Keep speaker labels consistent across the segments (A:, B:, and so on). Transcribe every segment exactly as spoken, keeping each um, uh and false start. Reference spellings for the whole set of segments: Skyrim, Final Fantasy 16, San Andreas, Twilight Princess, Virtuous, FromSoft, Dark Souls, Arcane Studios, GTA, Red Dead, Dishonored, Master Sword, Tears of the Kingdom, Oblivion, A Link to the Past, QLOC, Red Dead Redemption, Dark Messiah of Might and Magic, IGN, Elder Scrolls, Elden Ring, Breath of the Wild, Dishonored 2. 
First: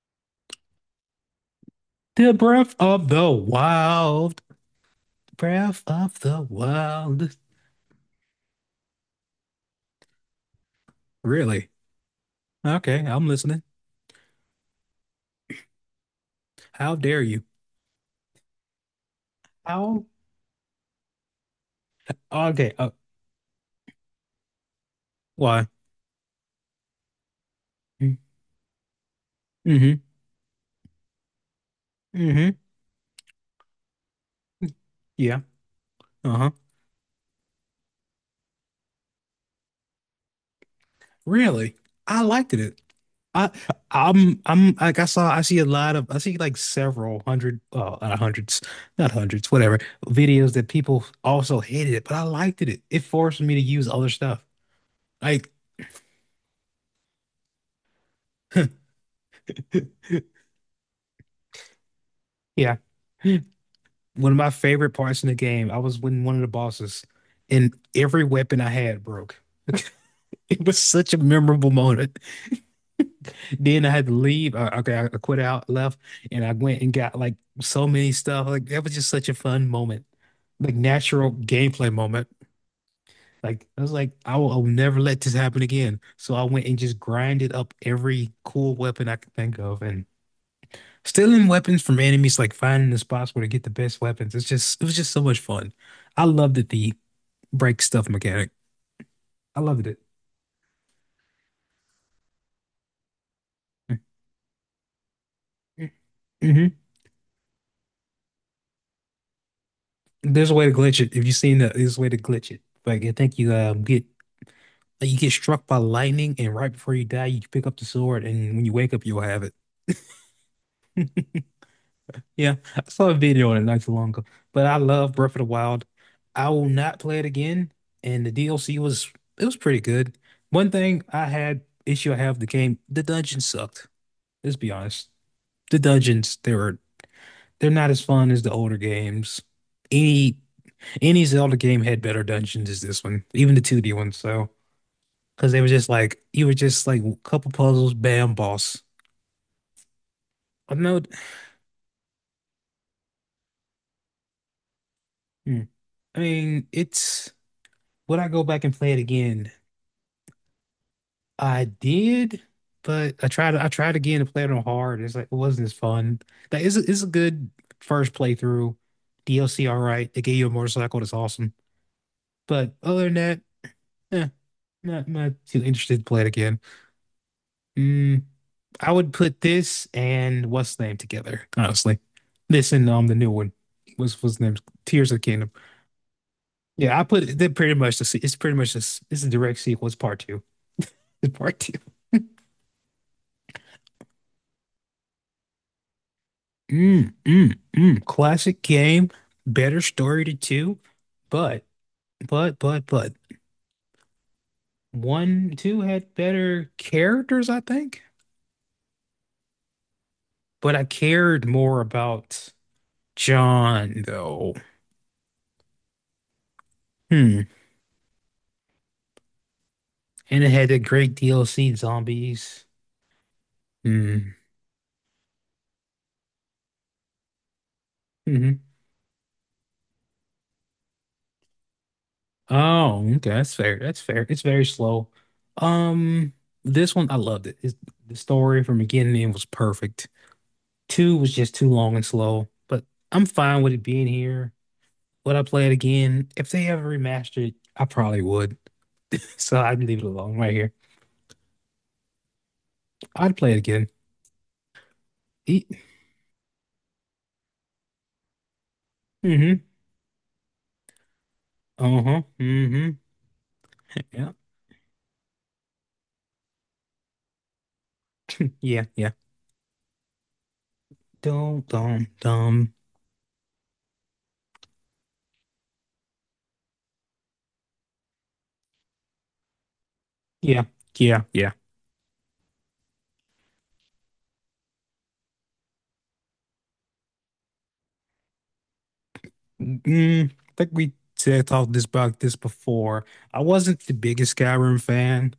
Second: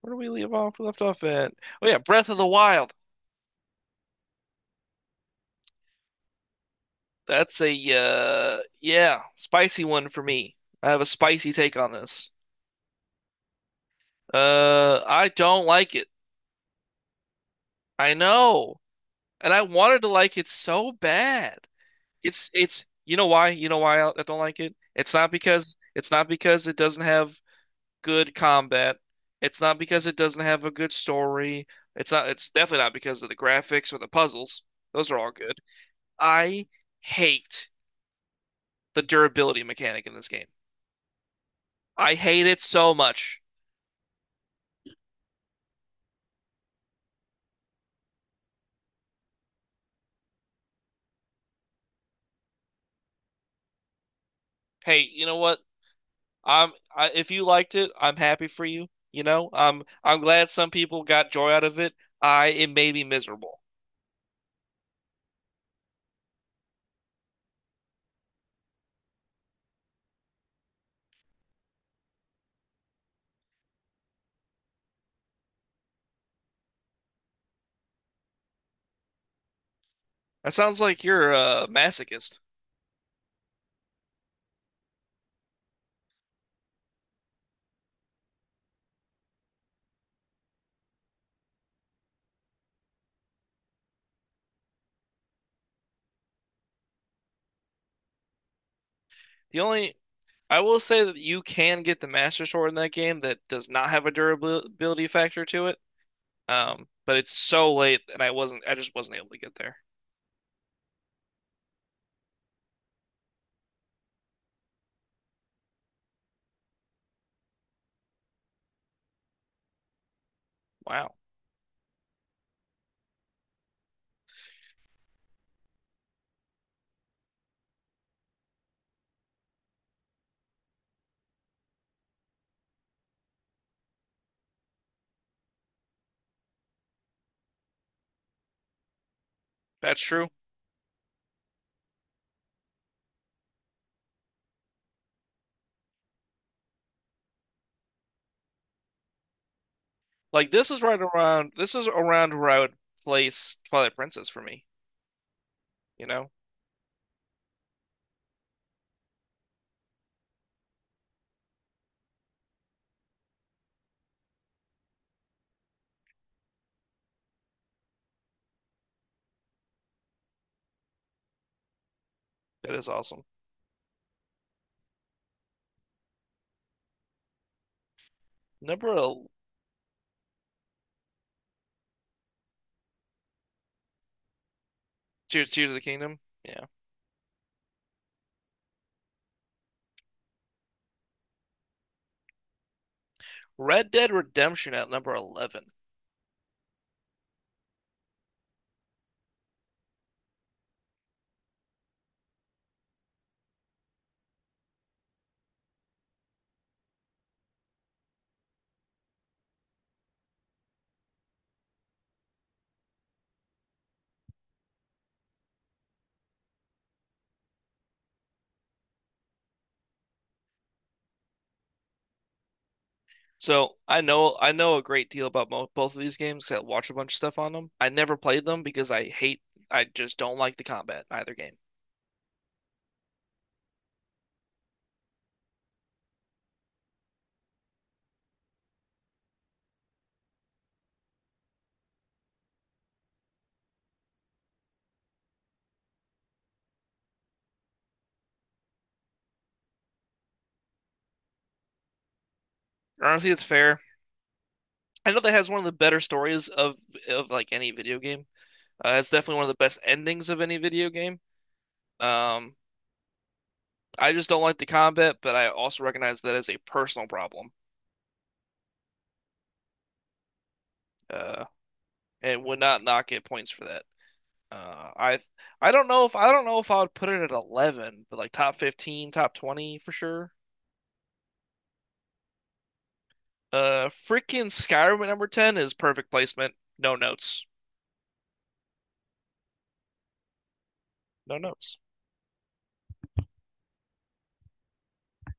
A: Where do we leave off? We left off at oh yeah, Breath
B: The
A: of the
B: Breath
A: Wild.
B: of the Wild. Breath of the Wild.
A: That's a uh yeah, spicy one for me. I have a spicy
B: Really?
A: take on this.
B: Okay, I'm listening.
A: Uh, I don't like it.
B: How dare you?
A: I know, and I wanted
B: How?
A: to like it so bad. It's
B: Okay,
A: it's
B: uh,
A: you know why? You know why I I don't like it? It's not
B: why?
A: because it's not because it doesn't have good combat. It's not
B: Mm-hmm.
A: because it doesn't have a good story. It's not. It's
B: Mm-hmm.
A: definitely not because of the graphics or the puzzles. Those are all
B: Yeah.
A: good.
B: Uh-huh.
A: I hate the durability mechanic in this game.
B: Really?
A: I
B: I
A: hate
B: liked
A: it
B: it.
A: so much.
B: I I'm I'm like, I saw, I see a lot of, I see like several hundred, uh not hundreds, not hundreds, whatever, videos that people also hated it, but I liked it. It forced me to use other stuff.
A: Hey, you know
B: Like,
A: what? I'm I, if you liked it, I'm happy for you. You know, um, I'm glad some people got joy out of it. I it
B: yeah.
A: made me miserable.
B: One of my favorite parts in the game, I was winning one of the bosses, and every weapon I had broke. It was such a memorable moment. Then I had to leave. Uh, okay, I quit out, left, and I went and got like so many stuff. Like that was just such a fun moment,
A: That
B: like
A: sounds like
B: natural
A: you're a
B: gameplay moment.
A: masochist.
B: Like I was like, I will, I will never let this happen again. So I went and just grinded up every cool weapon I could think of, and stealing weapons from enemies, like finding the spots where to get the best weapons. It's just, it was just so much fun. I loved it. The break stuff mechanic.
A: The
B: I loved
A: only
B: it.
A: I will say that you can get the Master Sword in that game that does not have a durability factor to it.
B: Hmm.
A: Um, but it's so late and I wasn't I just wasn't able to get there.
B: There's a way to glitch it. If you've seen that, there's a way to glitch it. Like I think you um get like, you get struck by lightning, and right before you die, you pick up the sword, and when you wake up, you'll have it.
A: Wow.
B: Yeah, I saw a video on it not too long ago. But I love Breath of the Wild. I will not play it again. And the D L C was it was pretty good. One thing I had issue I have with the game, the dungeons sucked. Let's be honest. The dungeons, they were they're not as fun as the older games.
A: That's true.
B: Any Any Zelda game had better dungeons as this one, even the two D one. So, because they were just like, you were just like a couple puzzles, bam, boss.
A: Like this
B: I
A: is right
B: know.
A: around this is around where I would place Twilight Princess for me.
B: Hmm.
A: You
B: I
A: know,
B: mean, it's would I go back and play it again? I did, but I tried. I tried again to play it on hard. It's like it wasn't as fun. That is is a good first playthrough. D L C, all right. They gave you a motorcycle. That's awesome.
A: that
B: But
A: is
B: other than
A: awesome.
B: that, eh, not not too interested to play it again. Mm,
A: Number
B: I would
A: el-
B: put this and what's the name together, honestly. This and um the new one. What's what's the name? Tears of the
A: Tears
B: Kingdom.
A: Tears of the Kingdom. Yeah.
B: Yeah, I put it they're pretty much the se- it's pretty much this it's a direct sequel. It's part two. It's part two.
A: Red Dead Redemption at number eleven.
B: Mm, mm, mm. Classic game, better story to two, but but but but one two had better characters, I think. But I cared more about John though. Hmm. And it had a great D L C zombies.
A: So I
B: Mm,
A: know I know a great deal about mo both of these games 'cause I watch a bunch of stuff on them. I never played
B: hmm.
A: them because I hate I just don't like the combat in either game.
B: Oh, okay. That's fair. That's fair. It's very slow. Um, this one I loved it. It's, the story from beginning to end was perfect. Two was just too long and slow, but I'm fine with it being here. Would I play it again? If they ever remastered it, I probably would. So I'd leave it alone right here.
A: Honestly,
B: I'd
A: it's
B: play it
A: fair.
B: again.
A: I know that has one of
B: E
A: the better stories of of like any video game. Uh, it's definitely one of
B: Mm-hmm.
A: the best endings of any video game.
B: Uh-huh.
A: Um,
B: Mm-hmm.
A: I just
B: Yeah.
A: don't like the combat, but I also recognize that as a personal problem.
B: Yeah. Yeah.
A: Uh,
B: Dum dum
A: and would
B: dum.
A: not knock it points for that. Uh, I I don't know if I don't know if I would put it at eleven, but like top fifteen, top twenty for sure.
B: Yeah. Yeah. Yeah.
A: Uh, freaking Skyrim at number ten is perfect placement. No notes.
B: Mm, I think we
A: No
B: said talked
A: notes.
B: this about this before. I wasn't the biggest Skyrim fan,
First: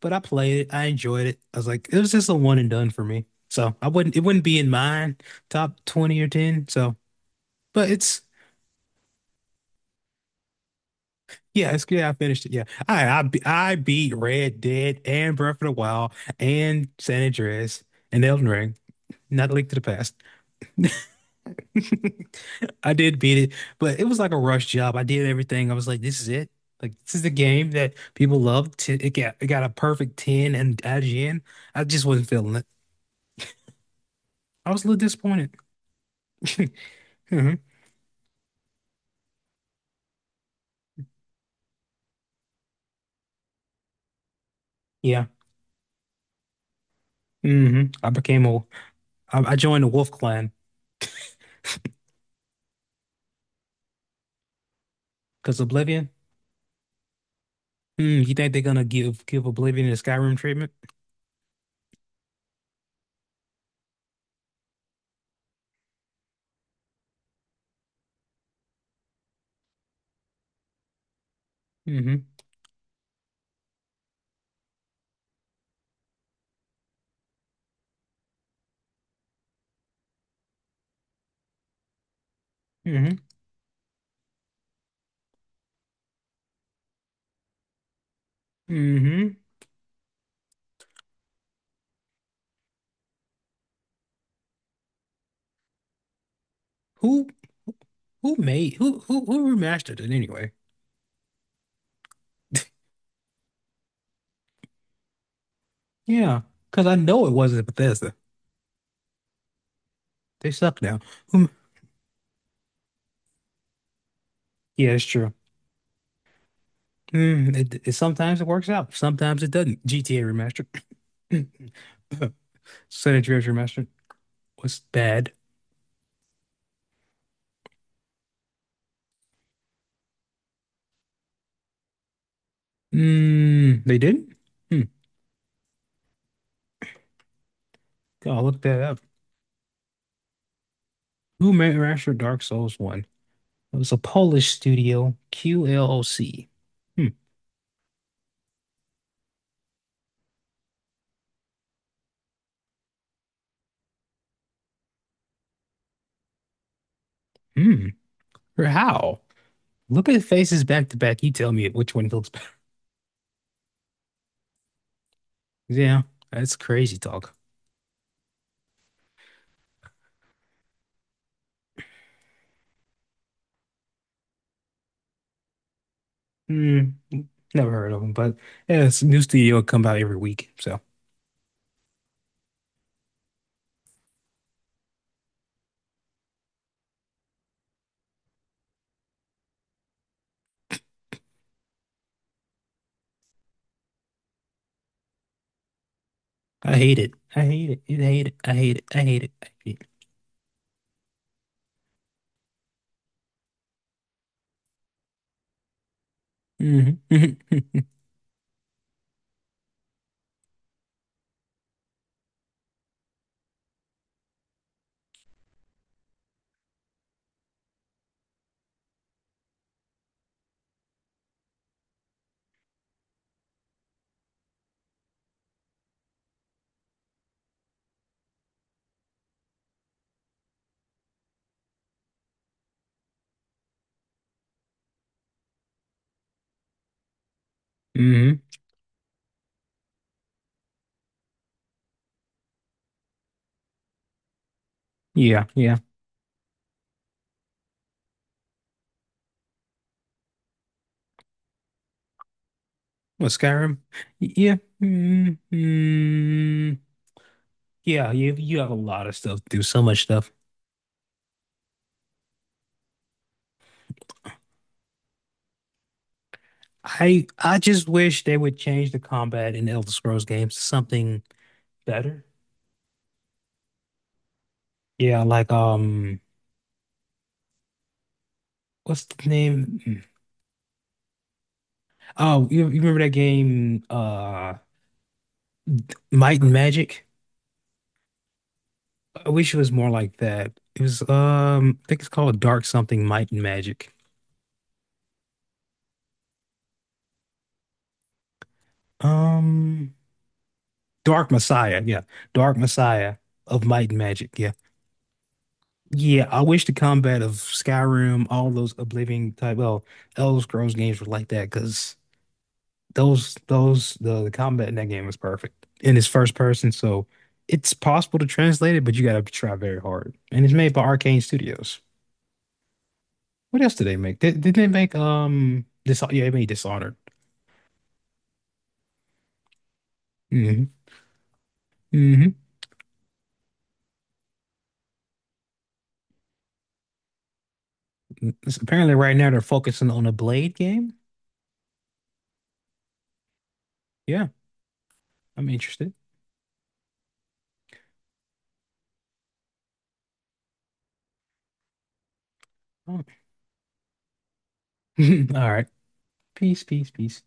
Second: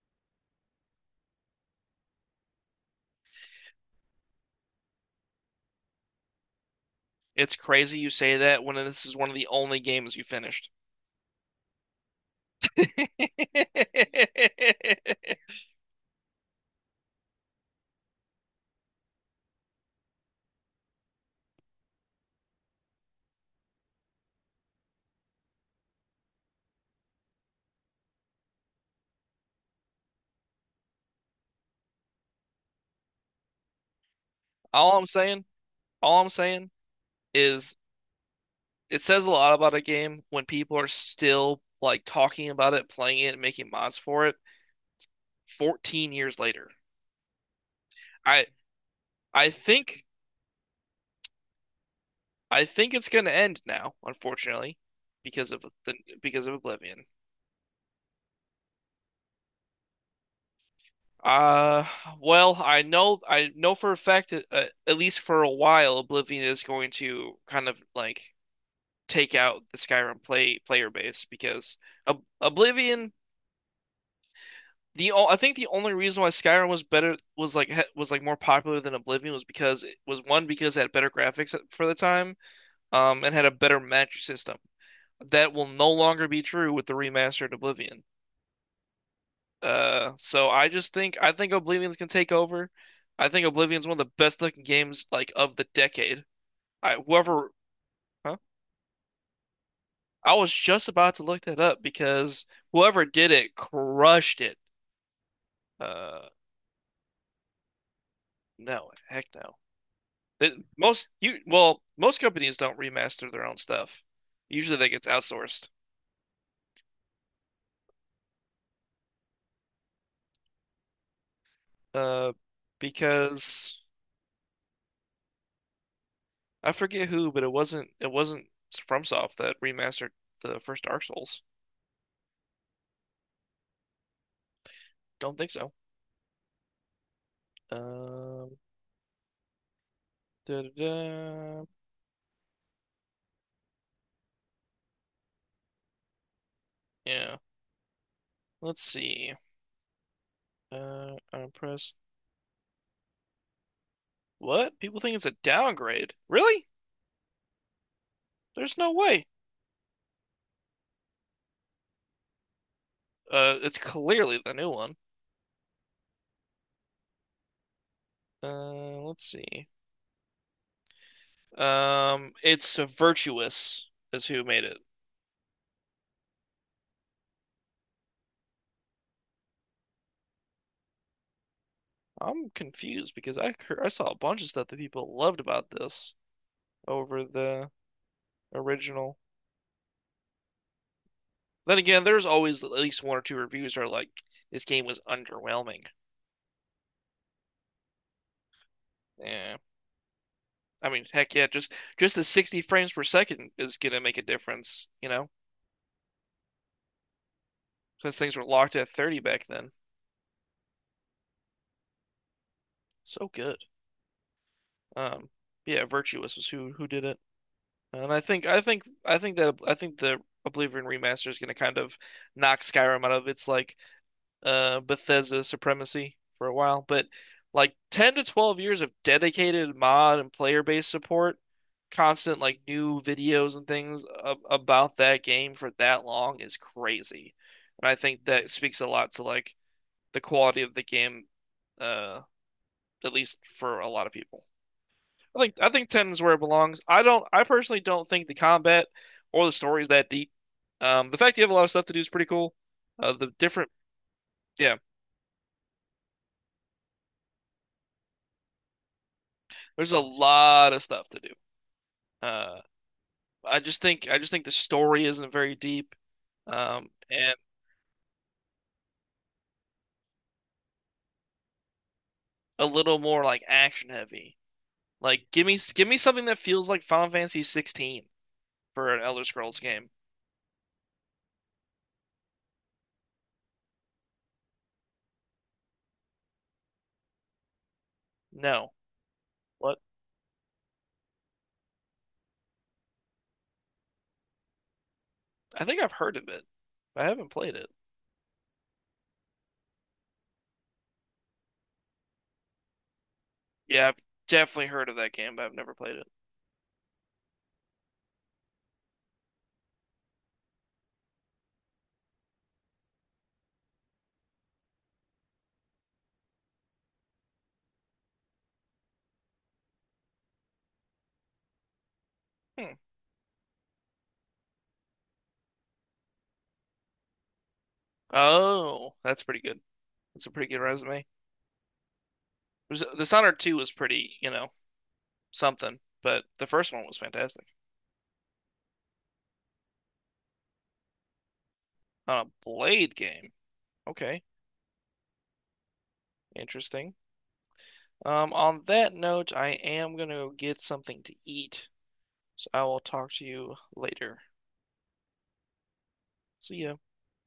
B: but I played it. I enjoyed it. I was like, it was just a one and done for me. So I wouldn't it wouldn't be in mine top twenty or ten. So,
A: It's
B: but
A: crazy you
B: it's
A: say that when this is one of the only games you finished.
B: yeah, it's yeah, I finished it. Yeah. I I be- I beat Red Dead and Breath of the Wild and San Andreas and Elden Ring. Not a link to the past. I did beat it, but it was like a rush job. I did everything. I was like, this is it. Like this is the game that people love. T- It got it got a perfect ten and I G N. I just wasn't feeling it. I was a
A: All
B: little
A: I'm saying,
B: disappointed.
A: all I'm saying
B: Hmm.
A: is it says a lot about a game when people are still like talking about it, playing it, and making mods for it
B: Yeah.
A: fourteen years later.
B: Hmm. I became
A: I
B: a I,
A: I
B: I joined the
A: think
B: Wolf Clan
A: I think it's gonna end now, unfortunately, because
B: because
A: of the
B: Oblivion.
A: because of Oblivion.
B: Mm, you think they're gonna give give Oblivion the Skyrim treatment?
A: Uh, well, I know I know for a fact that uh, at least for a while, Oblivion is going to kind of like take out the Skyrim play player base because Ob
B: Hmm.
A: Oblivion. The o- I think the only reason why Skyrim was better was like ha- was like more popular than Oblivion was because it was one because it had better graphics for the time,
B: Hmm.
A: um, and had a better magic system. That will no longer be true with the remastered Oblivion.
B: Hmm.
A: Uh, so I just think I think Oblivion's can take over. I think Oblivion's one of the best looking games like of the decade. I
B: Who
A: whoever
B: who
A: huh?
B: made who who who remastered it
A: I was
B: anyway?
A: just about to look that up because whoever did it crushed it. Uh,
B: Yeah, because I know it wasn't Bethesda.
A: no, heck no.
B: They
A: That
B: suck now.
A: most you
B: Who
A: well, most companies don't remaster their own stuff. Usually that
B: Yeah, it's
A: gets
B: true.
A: outsourced.
B: Mm, it, it sometimes it works out, sometimes it doesn't. G T A remastered,
A: Uh,
B: San Andreas
A: because
B: remastered was bad.
A: I forget who, but it wasn't it wasn't FromSoft that remastered the first Dark Souls.
B: Mm, they didn't? Hmm.
A: Don't think so.
B: I'll
A: Um,
B: look that up. Who
A: Da-da-da.
B: remastered Dark Souls one? It was a Polish studio, Q L O C. Hmm.
A: Yeah. Let's see. Uh, I'm press. What? People think it's a downgrade. Really?
B: Hmm. Or
A: There's no
B: how?
A: way.
B: Look at faces back to back. You tell me which one looks better.
A: Uh, it's clearly the new one.
B: Yeah, that's crazy talk.
A: Uh, let's see. Um, it's Virtuous is who made it.
B: Hmm. Never heard of them, but yeah, it's a new studio come out every week. So.
A: I'm confused because I I saw a bunch of stuff that people loved about this over the original. Then again, there's always at least one or two reviews that are like, this game was underwhelming.
B: I hate it. I hate it. I hate it. I hate it. I hate it. I
A: Yeah.
B: hate
A: I mean, heck yeah, just just the sixty frames per second is gonna make a difference, you know,
B: it. Mm-hmm.
A: since things were locked at thirty back then. So good. Um, yeah, Virtuous was who who did it, and I think I think I think that I think the Oblivion remaster is gonna kind of knock Skyrim out of its like uh, Bethesda supremacy for a while, but like ten to twelve years of dedicated mod and player-based support, constant like new videos and things a about that game for that long is crazy. And I think
B: Hmm.
A: that speaks a lot to like the quality of the game, uh, at least for a lot of people. I
B: Yeah,
A: think I
B: yeah.
A: think ten is where it belongs. I don't I personally don't think the combat or the story is that deep. Um, the fact you have a lot of stuff to do is pretty cool. Uh, the
B: Well,
A: different
B: Skyrim. Y- Yeah.
A: yeah,
B: Mm-hmm. Yeah, you you have a lot of stuff to do, so
A: There's a
B: much stuff.
A: lot of stuff to do. Uh, I just think I just think the story isn't very deep, um,
B: I
A: and
B: I just wish they would change the combat in Elder Scrolls games to something better.
A: a little more like action heavy.
B: Yeah,
A: Like give
B: like
A: me give me
B: um
A: something that feels like Final Fantasy sixteen for an
B: what's
A: Elder
B: the
A: Scrolls
B: name?
A: game.
B: Mm. Oh, you, you remember that game uh Might and Magic?
A: No,
B: I wish it was
A: what?
B: more like that. It was um I think it's called Dark Something Might and Magic.
A: I think I've heard of it, but I haven't played it.
B: Um Dark Messiah, yeah. Dark Messiah of
A: Yeah,
B: Might and
A: I've
B: Magic, yeah.
A: definitely heard of that game, but I've never played it.
B: Yeah, I wish the combat of Skyrim, all those Oblivion type, well, Elder Scrolls games were like that because those those the, the combat in that game was perfect. And it's first person, so it's possible to translate it, but you gotta try very hard. And it's made by Arcane Studios.
A: Hmm.
B: What else did they make? Did, did they make um Dis yeah, they made Dishonored.
A: Oh, that's pretty good. That's a pretty good
B: Mhm.
A: resume.
B: Hmm.
A: There's- Dishonored two was pretty, you know, something, but the first one was fantastic.
B: Apparently, right now they're focusing on a Blade game.
A: On a Blade game. Okay.
B: Yeah, I'm interested.
A: Interesting. Um, on that note, I am gonna go get something to eat, so I will
B: Oh.
A: talk to you later.
B: All right.
A: See
B: Peace,
A: ya.
B: peace, peace.